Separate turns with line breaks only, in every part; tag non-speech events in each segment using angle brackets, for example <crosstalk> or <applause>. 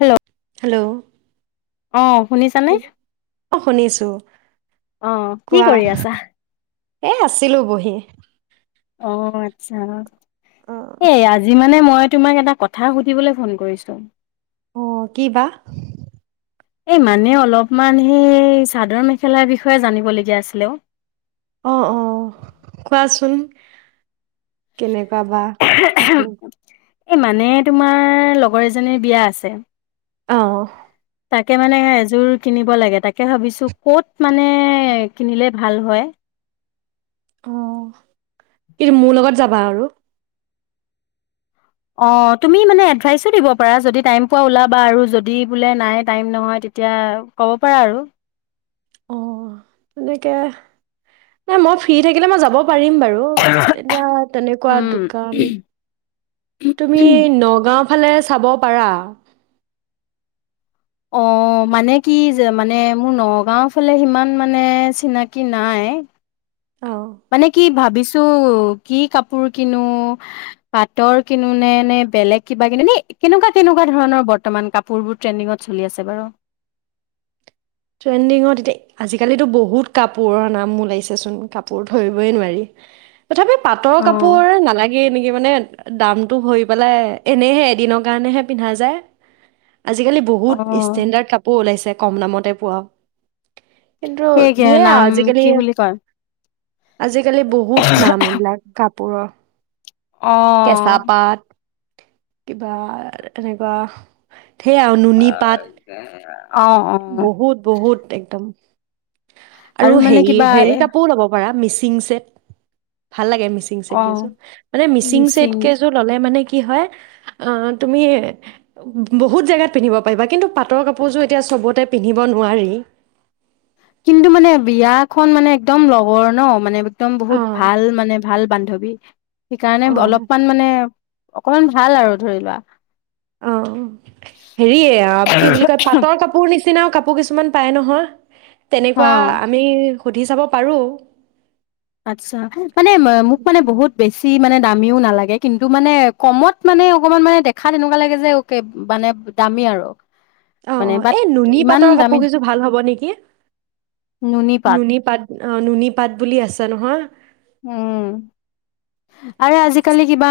Hello.
Hello.
অ'। শুনিছানে?
অ শুনিছো
অ', কি
কোৱা
কৰি আছাহ?
এ, আছিলো বহি।
অ', আচ্ছা।
অ
এ, আজি মানে মই তোমাক এটা কথা সুধিবলৈ ফোন কৰিছো।
অ', কি বা?
এই মানে অলপমান সেই চাদৰ-মেখেলাৰ বিষয়ে জানিবলগীয়া আছিলে অ'।
অ', অ', কোৱাচোন? কেনে?
<unintelligible> এই মানে তোমাৰ লগৰ এজনীৰ বিয়া আছে।
অহ।
তাকে মানে এযোৰ কিনিব লাগে তাকে ভাবিছোঁ ক'ত মানে কিনিলে ভাল হয়।
অ'। কিন্তু মোৰ লগত যাবা আৰু।
আহ তুমি মানে এডভাইচো দিব পাৰা যদি টাইম পোৱা ওলাবা আৰু যদি বোলে নাই টাইম নহয় তেতিয়া ক'ব পাৰা আৰু।
অ তেনেকে নাই মই ফ্ৰী থাকিলে মই যাব পাৰিম বাৰু এতিয়া তেনেকুৱা দোকান তুমি
উম
নগাও ফালে চাব পাৰা
অ মানে কি যে মানে মোৰ নগাঁও ফালে সিমান মানে চিনাকি নাই।
অ
মানে কি ভাবিছ কি কাপোৰ কিনো পাটৰ কিনোনে নে বেলেগ কিবা কিনো নে কেনেকুৱা কেনেকুৱা ধৰণৰ বৰ্তমান কাপোৰ বোৰ ট্ৰেণ্ডিঙত চলি আছে বাৰু?
ট্ৰেণ্ডিঙত এতিয়া আজিকালিতো বহুত কাপোৰৰ নাম ওলাইছেচোন কাপোৰ ধৰিবই নোৱাৰি। তথাপি পাটৰ
অ'।
কাপোৰ নালাগে নেকি মানে দামটো ভৰি পেলাই এনেইহে এদিনৰ কাৰণেহে পিন্ধা যায়। আজিকালি বহুত
অ',
ষ্টেণ্ডাৰ্ড কাপোৰ ওলাইছে। কম দামতে পোৱা কিন্তু
সেই কি
ধেয়া
নাম
আজিকালি
কি বুলি কয়
আজিকালি বহুত নাম এইবিলাক কাপ পোৰা,
অঁহ।
কিবা এনেকুৱা সেয়া আৰু
অ',
নুনী পাত।
অ',
বহুত-বহুত একদম। আৰু
মানে কিবা এ
হেৰি-হেৰি কাপোৰ ল'ব পাৰা মিছিং। <unintelligible> চেত ভাল লাগে মিচিং ছেট
অ',
কেইযোৰ, মানে মিচিং ছেট কেইযোৰ ল'লে, মানে কি হয়। অ' তুমি বহুত জেগাত পিন্ধিব পাৰিবা। কিন্তু, পাটৰ কাপোৰযোৰ তেতিয়া চবতে পিন্ধিব নোৱাৰি।
কিন্তু মানে বিয়াখন মানে একদম লগৰ ন, মানে একদম বহুত
অ',
ভাল মানে ভাল বান্ধৱী। সেইকাৰণে
অ'।
অলপমান মানে অকমান ভাল আৰু ধৰি লোৱা।
অ' হেৰিয়ে কি বুলি কয় পাটৰ কাপোৰ নিচিনাও কাপোৰ কিছুমান পায় নহয়। আহ। <unintelligible> তেনেকুৱা
অ
আমি সুধি চাব পাৰোঁ।
আচ্ছা', মানে মোক মানে বহুত বেছি। বেছি মানে দামীও নালাগে কিন্তু মানে কমত মানে অকমান মানে দেখা এনেকুৱা লাগে যে, মানে দামী আৰু। মানে
অ-অ
বাট
এই নুনী
ইমান
পাটৰ
দামী
কাপোৰ কেইযোৰ ভাল হ'ব নেকি? নুনী পাট অ' নুনী পাট বুলি আছে নহয়।
উম', আৰু আজিকালি কিবা,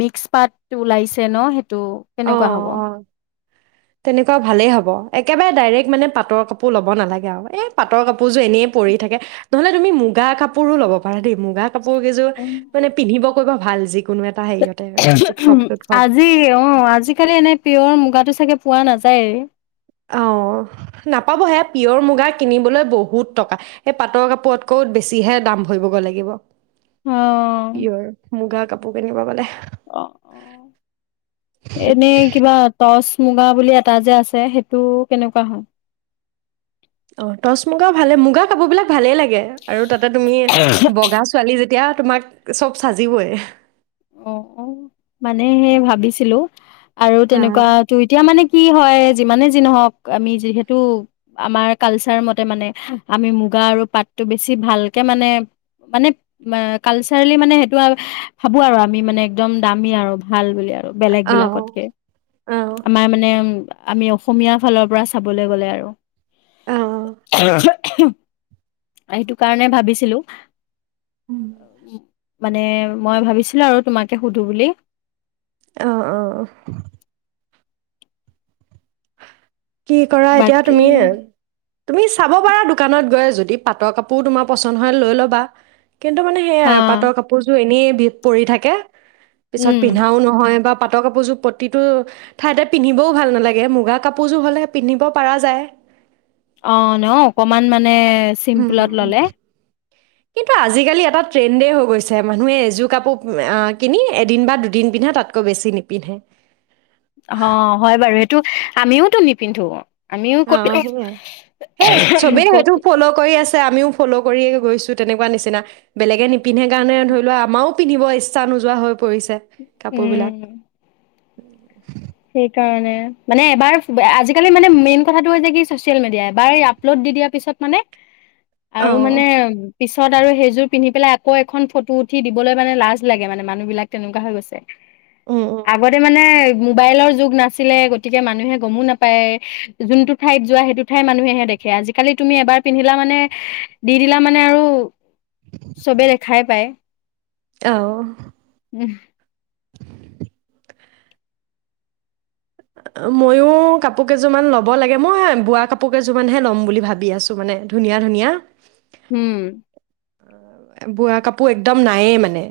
মিক্স পাত ওলাইছে ন, সেই
অ-অ, তেনেকুৱা ভালেই হ'ব। এক একেবাৰে ডাইৰেক্ট মানে পাটৰ কাপোৰ ল'ব নালাগে আৰু এই পাটৰ কাপোৰযোৰ এনেই পৰি থাকে, নহ'লে তুমি মুগা কাপোৰো ল'ব পাৰা দেই মুগা। কাপোৰ কেইযোৰ, মানে পিন্ধিব কৰবা ভাল জিক কোনো এটা হেৰিয়তে উৎসৱ- সৎসৱ,
আজি কালি এনে পিয়ৰ মুগাটো চাগে পোৱা নাযায়ে।
অ, নাপাবহে পিয়ৰ মুগা কিনিবলৈ বহুত টকা সেই পাটৰ কাপোৰতকৈ বেছিহে দাম ভৰিবগৈ লাগিব।
অ
পিয়ৰ, মুগা কাপোৰ। কিনিব গলে,
অ-অ এনে কিবা টচ, মুগা বুলি এটা যে আছে সেইটো, কেনেকুৱা হয়।
অ টচ মুগা ভালে মুগা কাপোৰ বিলাক ভালেই লাগে। আৰু তাতে তুমি বগা ছোৱালী যেতিয়া। তোমাক চব সাজিবই।
অ অ মানে সে ভাবিছিলো। আৰু
অঁ
তেনেকুৱা টো এতিয়া মানে কি? হয় যিমানে যি নহওক আমি যিহেতু, আমাৰ কালচাৰ মতে মানে আমি মুগা আৰু পাতটো বেছি ভালকে মানে, মানে, কালচাৰেলি মানে সেইটো আৰু। ভাবোঁ আৰু আমি মানে, একদম দামী আৰু ভাল বুলি। আৰু আৰু বেলেগ
অঁ
বিলাকতকে
অঁ
আমাৰ মানে উ আমি অসমীয়াৰ ফালৰ পৰা চাবলৈ গলে আৰু,
অঁ
সেইটো কাৰণে ভাবিছিলো।
উম।
<inaudible> মানে মই ভাবিছিলো আৰু তোমাকে সুধো বুলি।
অহ অহ। কি কৰা এতিয়া
বাকী
তুমিয়ে। তুমি চাব পাৰা দোকানত গৈ যদি পাটৰ কাপোৰ তোমাৰ পচন্দ হয় লৈ ল'বা। কিন্তু মানে সেয়াই
হা
আৰু পাটৰ কাপোৰযোৰ এনেই। ভিত পৰি থাকে। পিছত
উম
পিন্ধাও নহয়। বা পাটৰ কাপোৰযোৰ প্ৰতিটো, ঠাইতে পিন্ধিবও ভাল নালাগে মুগা কাপোৰ। পুযোৰ হ'লে পিন্ধিব পাৰা যায়।
অ ন অকমান মানে। চিম্পুলত
উম।
ললে।
কিন্তু আজিকালি এটা ট্ৰেণ্ডেই হৈ গৈছে মানুহে এযোৰ কাপোৰ আ কিনি এদিন বা দুদিন পিন্ধে তাতকৈ বেছি নিপিন্ধে।
অ হয় বাৰু সেইটো আমিও টো নিপিন্ধো। আমিও
অ
ক'ত
সেইয়াই, সেই চবেই
ক'ত
সেইটো ফ'ল' কৰি আছে আমিও- ফ'ল কৰিয়ে গৈছো তেনেকুৱা নিচিনা, বেলেগে নিপিন্ধে কাৰণে ধৰি লোৱা আমাৰও পিন্ধিব ইচ্ছা নোযোৱা হৈ পৰিছে কাপোৰ বিলাক।
উম
<unintelligible>
সেইকাৰণে মানে এবাৰ আজিকালি মানে মেইন কথাটো হৈছে কি চচিয়েল মিডিয়া এবাৰ আপলোড দি দিয়াৰ পিছত মানে
অ
আৰু মানে পিছত আৰু সেইযোৰ পিন্ধি পেলাই আকৌ এখন ফটো উঠি দিবলৈ মানে লাজ লাগে মানে মানুহ বিলাক তেনেকুৱা হৈ গৈছে।
উম উম
আগতে মানে মোবাইলৰ যুগ নাছিলে গতিকে মানুহে গমো নাপায় যোনটো ঠাইত যোৱা সেইটো ঠাইত মানুহেহে দেখে আজিকালি তুমি এবাৰ পিন্ধিলা মানে দি দিলা মানে আৰু চবে দেখাই পায়।
আহ।
উম।
ময়ো কাপোৰ কেইযোৰমান ল'ব লাগে, মই বোৱা কাপোৰ কেইযোৰমানহে ল'ম বুলি ভাবি আছো মানে ধুনীয়া ধুনীয়া।
উম।
বোৱা কাপোৰ একদম নায়েই মানে।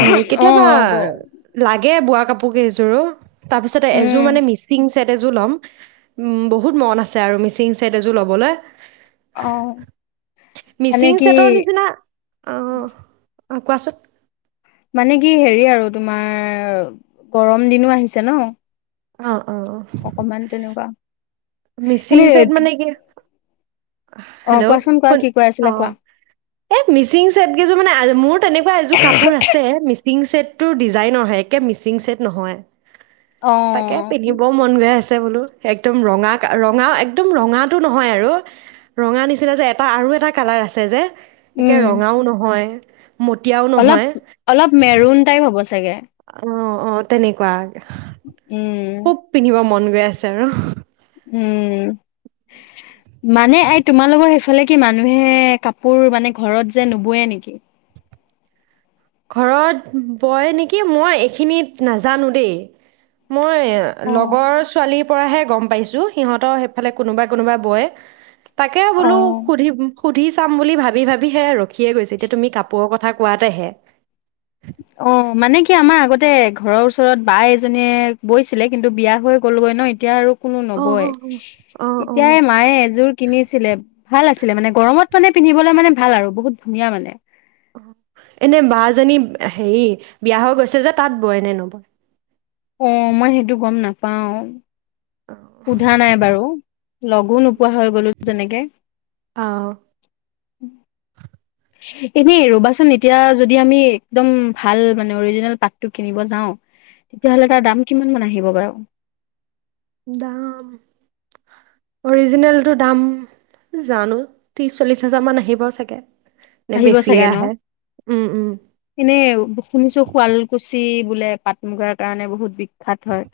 সেই
অ
কেতিয়াবা
গ
লাগে লাগে বোৱা কাপোৰ কেইযোৰো তাৰপিছতে
উম
এযোৰ মানে মিচিং ছেট এযোৰ ল'ম বহুত মন আছে আৰু মিচিং ছেট এযোৰ ল'বলৈ।
অহ মানে
মিচিং
কি? আহ।
অহ কোৱাচোন।
মানে কি হেৰি আৰু তোমাৰ গৰম দিনো আহিছে ন।
অহ।
অকমান তেনেকুৱা।
মিচিং
এনে
চেইড মানে কি?
অ
হেল্ল'
কোৱাচোন কোৱা
শুন
কি কৈ
অ
আছিলা কোৱা
এই মিচিং চেট কেইযোৰ মানে মোৰ তেনেকুৱা এযোৰ কাপোৰ আছে মি তিং চেট টো ডিজাইনৰ হে একে মিচিং ছেট নহয়।
অ
তাকে পিন্ধিবও মন গৈ আছে। বোলো একদম ৰঙা ৰঙা একদম ৰঙাটো নহয় আৰু ৰঙা নিচিনা যে এটা আৰু এটা কালাৰ আছে যে। একে
উম
ৰঙাও নহয়। মটীয়াও
অলপ
নহয়
অলপ মেৰুন টাইপ হ'ব চ চাগে।
অহ অহ তেনেকুৱা।
<inaudible>
খুব পিন্ধিব মন। গৈ আছে আৰু।
উম, মানে আই, তোমালোকৰ সেইফালে মানুহে কাপোৰ মানে ঘৰত যে নুবোৱে নেকি?
ঘৰত বয় নেকি, মই এইখিনিত নাজানো দেই। মই
অ',
লগৰ ছোৱালী- পৰাহে গম পাইছোঁ, সিহঁতৰ সেইফালে কোনোবা কোনোবা বয়। তাকে বোলো
অ'।
সুধি সুধি চাম বুলি ভাবি ভাবি সেয়াই ৰখি খিয়ে গৈছে এতিয়া তুমি কাপোৰ কথা কোৱাতেহে
অ', মানে কি, আমাৰ আগতে ঘৰৰ ওচৰত বা এজনীয়ে বৈছিলে, কিন্তু বিয়া হৈ গ'লগৈ ন। এতিয়া আৰু কোনো
অঁ
নবয়।
অঁ অঁ অঁ অঁ
তেতিয়াই মায়ে এযোৰ। কিনিছিলে। ভাল আছিলে মানে গৰমত মানে পিন্ধিবলৈ মানে ভাল। আৰু বহুত ধুনীয়া মানে।
এনে বা, জনি হেৰি, বিয়া হৈ গৈছে যে। তাত বয় নে নবয়।
অহ, মই সেইটো গম নাপাওঁ।
অঁ
সোধা নাই বাৰু। লগো নোপোৱা হৈ গ'লো তেনেকে।
অ',
<inaudible> এনেই ৰবাচোন। এতিয়া যদি আমি একদম ভাল মানে অৰিজিনেল পাতটো কিনিব যাওঁ তেতিয়াহ'লে তাৰ দাম কিমান মান আহিব <inaudible>
দাম অৰিজিনেলটো দাম জানো, ত্ৰিশ চল্লিশ হাজাৰ মান আহিব চাগে। নে
আহিব
বেছিয়ে
চাগে নহ,
আহে উম উম
এনে শুনিছো শুৱাল কুচি। বোলে পাট- মুগাৰ কাৰণে বহুত। বিখ্যাত হয়।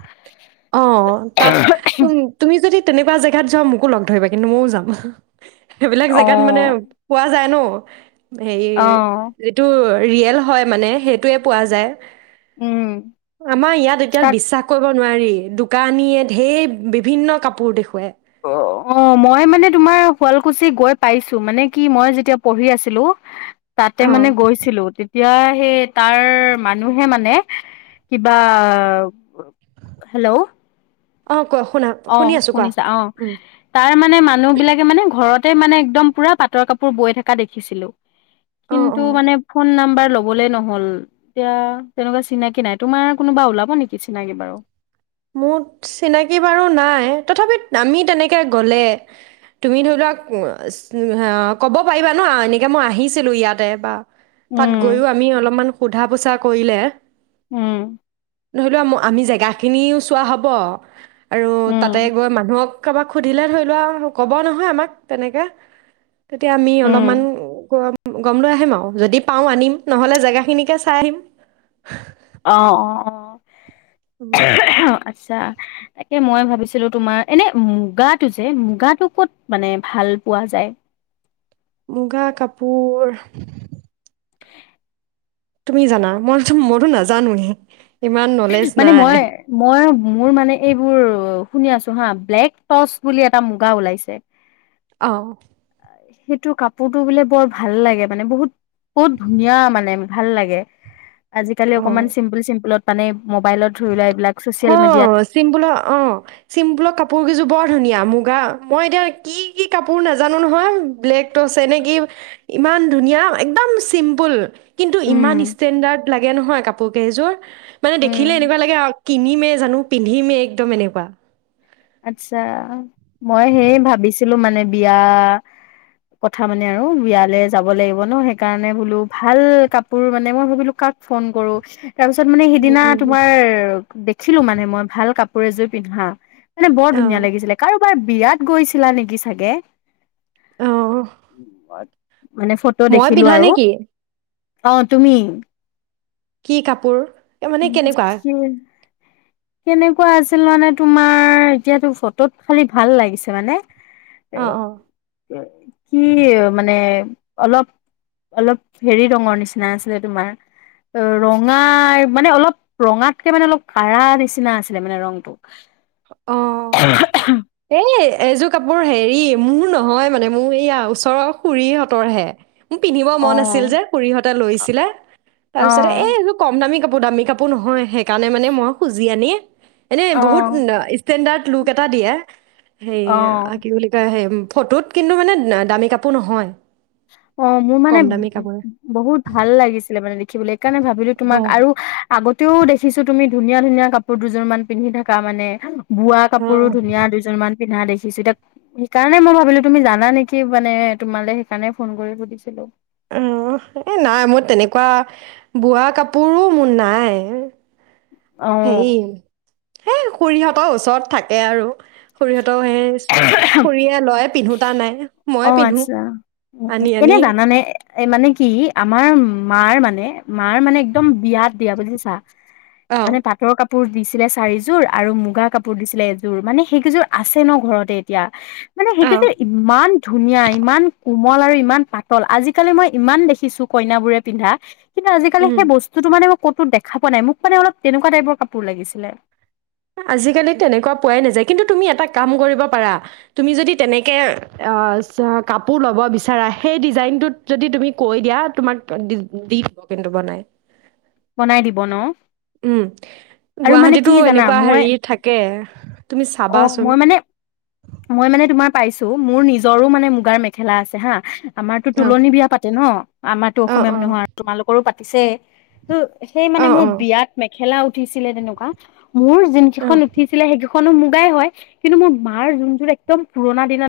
অহ, তাত তুমি যদি তেনেকুৱা জেগাত যোৱা মোকো লগ। ধৰিবা। কিন্তু মইও যাম। সেইবিলাক জেগাত মানে
অ',
পোৱা যায় নহ। <inaudible> হেৰি
অ',
যিটো। ৰিয়েল হয় মানে। সেইটোৱে পোৱা যায়।
উম,
আমাৰ ইয়াত এতিয়া
তাত
বি কৰিব নোৱাৰি। দোকানীয়ে ঢেৰ বিভিন্ন কাপোৰ দেখুৱায়।
অ, অ, মই মানে তোমাৰ শুৱালকুছি গৈ পাইছো। মানে কি মই যেতিয়া পঢ়ি আছিলো। তাতে
অ',
মানে গৈছিলো এতিয়া সেই তাৰ মানুহে মানে কিবা, হেল্ল,
অহ ক
অ শুনিছা, অ তাৰ মানে মানুহ বিলাকে মানে ঘৰত তে মানে একদম পুৰা পাটৰ কাপোৰ বৈ থকা দেখিছিলো
অ',
কিন্তু
অ'।
মানে ফোন নাম্বাৰ লবলে নহল, এতিয়া তেনেকুৱা চিনাকি নাই, তোমাৰ কোনোবা ওলাব নেকি চিনাকি বাৰু?
মোৰ চিনাকি বাৰু নাই, তথাপি আমি তেনেকৈ গ'লে, তুমি ধৰি লোৱা অ ক'ব পাৰিবা ন এনেকৈ মই আহিছিলো ইয়াতে বা তাত গৈও
উম,
আমি অলপমান সোধা পোছা কৰিলে
উম
ধৰি লোৱা ম আমি জেগা খিনিও চোৱা হ'ব আৰু তাতে
উম,
গৈ মানুহক কাবাক সুধিলে ধৰি লোৱা ক'ব নহয় আমাক তেনেকে তেতিয়া আমি অলপমান
উম।
গম গম লৈ আহিম আৰু যদি পাওঁ আনিম, নহ'লে জেগাখিনিকে চাই আহিম
অ অ অ
উম
আচ্ছা, তাকে মই ভাবিছিলো তোমাৰ, এনে মুগাটো যে মুগাটো ক'ত, মানে ভাল পোৱা যায়
মুগা কাপুৰ তুমি জানা, মই মইতো নাজানোয়ে
মানে মই, মই মোৰ মানে এইবোৰ, শুনি আছো হা ব্লেক টচ বুলি এটা মুগা ওলাইছে
অহ
সেইটো কাপোৰটো বোলে বৰ ভাল লাগে মানে বহুত, বহুত ধুনীয়া মানে ভাল লাগে আজিকালি
অ
অকণমান চিম্পুল চিম্পুলত মানে মোবাইলত ধৰি লোৱা এইবিলাক ছচিয়েল
অ
মিডিয়াত
চিম্পুলৰ অ চিম্পুলৰ কাপোৰ কেইযোৰ বৰ ধুনীয়া মুগা মই এতিয়া কি কি কাপোৰ নাজানো নহয়, ব্লেক টচে নে কি ইমান ধুনীয়া একদম চিম্পুল কিন্তু
উম
ইমান ষ্টেণ্ডাৰ্ড লাগে নহয় কাপোৰ কেইযোৰ মানে দেখিলে
উম
এনেকুৱা লাগে কিনিমেই জানো পিন্ধিমেই একদম এনেকুৱা
আচ্ছা, মই সেই ভাবিছিলো মানে বিয়া, কথা মানে আৰু বিয়ালে যাব লাগিব ন সেইকাৰণে বোলো ভাল কাপোৰ মানে মই ভাবিলো কাক ফোন কৰো তাৰপিছত মানে
উম
সিদিনা
উম উম
তোমাৰ, দেখিলো মানে মই ভাল কাপ কৰে এযোৰ পিন্ধা মানে বৰ
অ
ধুনীয়া লাগিছিলে কাৰ বাৰ বিয়াত গৈছিলা নেকি চাগে?
অ
<unintelligible> মানে ফটো
মই
দেখিলো
পিন্ধা
আৰু।
নেকি
অ', তুমি।
কি কাপোৰ? এ, মানে কেনেকুৱা
<unintelligible> কেনেকুৱা আছিল মানে তোমাৰ, এতিয়াতো ফটোত খালি ভাল লাগিছে মানে। এ
অ অ
কি মানে অলপ অলপ হেৰি ৰঙৰ নিচিনা আছিলে তোমাৰ ৰঙাৰ মানে অলপ ৰঙাতকে মানে অলপ কাঢ়া নিচিনা আছিলে মানে ৰংটো।
অ', এই এযোৰ কাপোৰ হেৰি মোৰ নহয় মানে মোৰ এইয়া ওচৰৰ খুুৰীহঁতৰ হে। মোৰ পিন্ধিব
অ
মন আছিল যে খুৰীহঁতে লৈছিলে তাৰ
অ
পিছতে এই এইযোৰ কম দামী কাপো কাপোৰ দামী কাপোৰ নহয় <unintelligible> সেইকাৰণে মানে মই খুজি আনি এনেই
অ
বহুত ইচষ্টেণ্ডাৰ্ড লুক এটা দিয়ে। হেইয়া
অ
আ কি বুলি কৈ আহিম ফটোত কিন্তু মানে দামী কাপোৰ নহয়।
অ', মোৰ মানে
কম দামী কাপোৰ
বহুত ভাল লাগিছিলে মানে দেখিবলৈ সেইকাৰণে ভাবিলো
অ
তোমাক আৰু আগত ও দেখিছোঁ তুমি ধুনীয়া ধুনীয়া কাপোৰ দুযোৰমান পিন্ধি থাকা মানে। বোৱা
অ
কাপোৰো ধুনীয়া দুযোৰমান পিন্ধা দেখিছোঁ এতিয়া সেইকাৰণে মই ভাবিলো তুমি জানা নেকি মানে তোমালে। সেইকাৰণে ফোন কৰি সুধিছিলো।
<unintelligible> এই নাই মোৰ তেনেকুৱা বোৱা কাপোৰো মোৰ নাই।
অ',
হেয়ি। হেই খুৰীহঁতৰ ওচৰত থাকে আৰু। খুৰীহঁতও সেই খুৰীয়ে লয় পিন্ধো টা নাই ময়ে
অ',
পিন্ধো
আতচা
আনি আনি
এনে জানানে? এ মানে কি আমাৰ মাৰ মানে। মাৰ মানে একদম বিয়াত দিয়া বুজিছা
অ
মানে পাটৰ কাপো কাপোৰ দিছিলে চাৰিযোৰ আৰু মুগা কাপোৰ দিছিলে এযোৰ মানে সেইকেইযোৰ আছে ন ঘৰতে এতিয়া। মানে
অহ
সেইকেইযোৰ ইমান ইমান কোমল আৰু ইমান পাতল, আজিকালি মই ইমান দেখিছো কইনাবোৰে পিন্ধা কিন্তু আজিকালি
উম
সেই বস্তুটো মানে ক'তো দেখা পোৱা নাই, মোক মানে অলপ তেনেকুৱা টাইপৰ কাপোৰ লাগিছিলে
আজিকালি তেনেকুৱা পোৱাই নাযায়। কিন্তু তুমি এটা কাম কৰিব পাৰা তুমি যদি তেনেকে কাপোৰ লব বিচাৰা সেই ডিজাইনটোত যদি তুমি কৈ দিয়া তোমাক দি দিব কিন্তু বনাই।
বনাই দিব ন?
উম
আৰু মানে
গুৱাহাটীতো
কি জানা?
<unintelligible>
মই
হেৰি থাকে। তুমি
অ
চাবাচোন
মই মানে মই মানে তোমাৰ পাইছো। মোৰ নিজৰো মানে মুগাৰ মেখেলা আছে হা। আমাৰতো
অ
তুলনী বিয়া পাতে ন। আমাৰতো
অ
অসমীয়া
অ
মানুহ আৰু তোমালোকৰো পাতে। পিছে সেই মানে
অ
মোৰ
অ
বিয়াত মেখেলা উঠিছিলে তেনেকুৱা। মোৰ যোন
অ
কেইখন উঠিছিলে সেই খনো মুগাই হয়, কিন্তু মোৰ মা মাৰ যোন যোৰ একদম পুৰণ দিনত